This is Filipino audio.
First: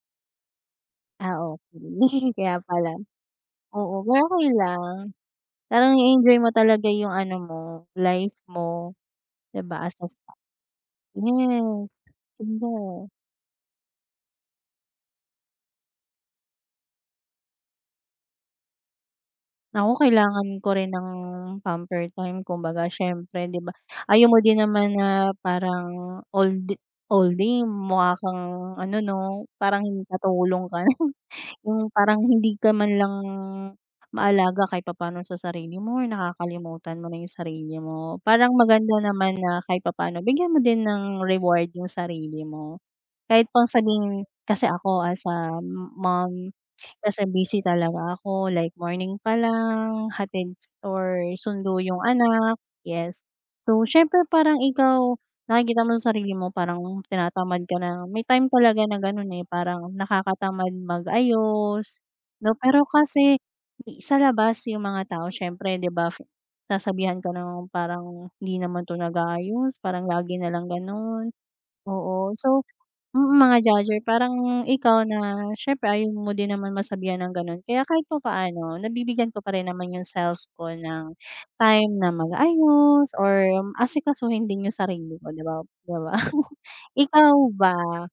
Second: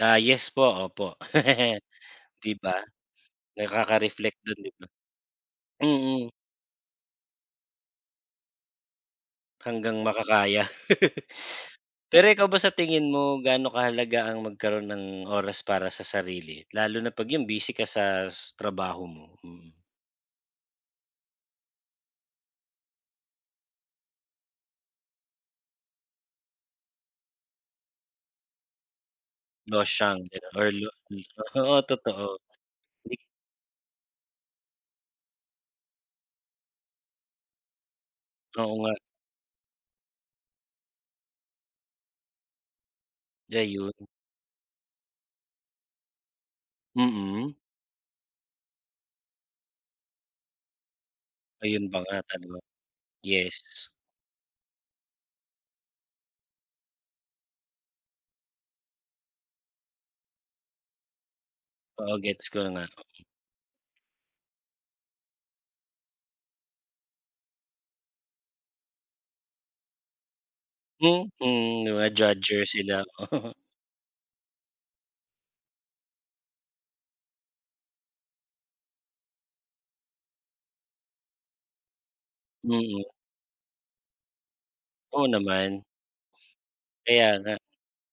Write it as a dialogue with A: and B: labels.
A: Ah, yes po, opo.
B: Ah, okey.
A: 'Di
B: Kaya
A: ba?
B: pala. Oo, pero
A: Nakaka-reflect
B: okey
A: dun, 'di ba?
B: lang. Parang
A: Mm.
B: i-enjoy mo talaga yung ano mo, life mo, 'di ba? As
A: Hanggang
B: as that.
A: makakaya.
B: Yes,
A: Pero ikaw ba, sa
B: punda.
A: tingin mo, gaano kahalaga ang magkaroon ng oras para sa sarili? Lalo na 'pag yung, busy ka sa trabaho mo? Mm.
B: Ako, kailangan ko rin ng pamper time. Kumbaga, siyempre, 'di ba, ayaw mo din naman na parang all d all day mukha kang ano 'no? Parang
A: Losyang ganun
B: katulong
A: or
B: ka
A: lo
B: na.
A: mm. Oo,
B: Yung parang
A: totoo.
B: hindi ka man
A: M
B: lang maalaga kahit papaano sa sarili mo or nakakalimutan mo na yung sarili mo. Parang
A: Oo nga.
B: maganda naman na kahit papaano bigyan mo din ng reward yung sarili mo. Kahit pang
A: Ayun.
B: sabihin kasi ako as a mom, kasi
A: Mm.
B: busy talaga ako like, morning pa lang, hatid s or sundo
A: Ayun pa
B: yung
A: nga
B: anak
A: talaga,
B: yes. So,
A: yes.
B: siyempre, parang ikaw, nakikita mo sa sarili mo parang tinatamad ka na. May time talaga na ganun eh, parang nakakatamad mag-ayos,
A: Oo, gets
B: 'no?
A: ko na
B: Pero
A: nga. Mm.
B: kasi sa labas, yung mga tao, siyempre, 'di ba, sasabihan ka ng parang, "Hindi naman 'to nag-aayos, parang lagi nalang
A: Mm,
B: ganun."
A: 'di ba
B: Oo. So
A: judger sila?
B: mm, mga judger. Parang ikaw na siyempre, ayaw mo din naman masabihan ng gano'n kaya kahit papaano nabibigyan ko pa rin naman yung self ko ng time na
A: Mm.
B: mag-ayos or asikasuhin din yung sarili
A: Oo
B: ko, 'di ba
A: naman.
B: di ba? Ikaw
A: Kaya nga.
B: ba?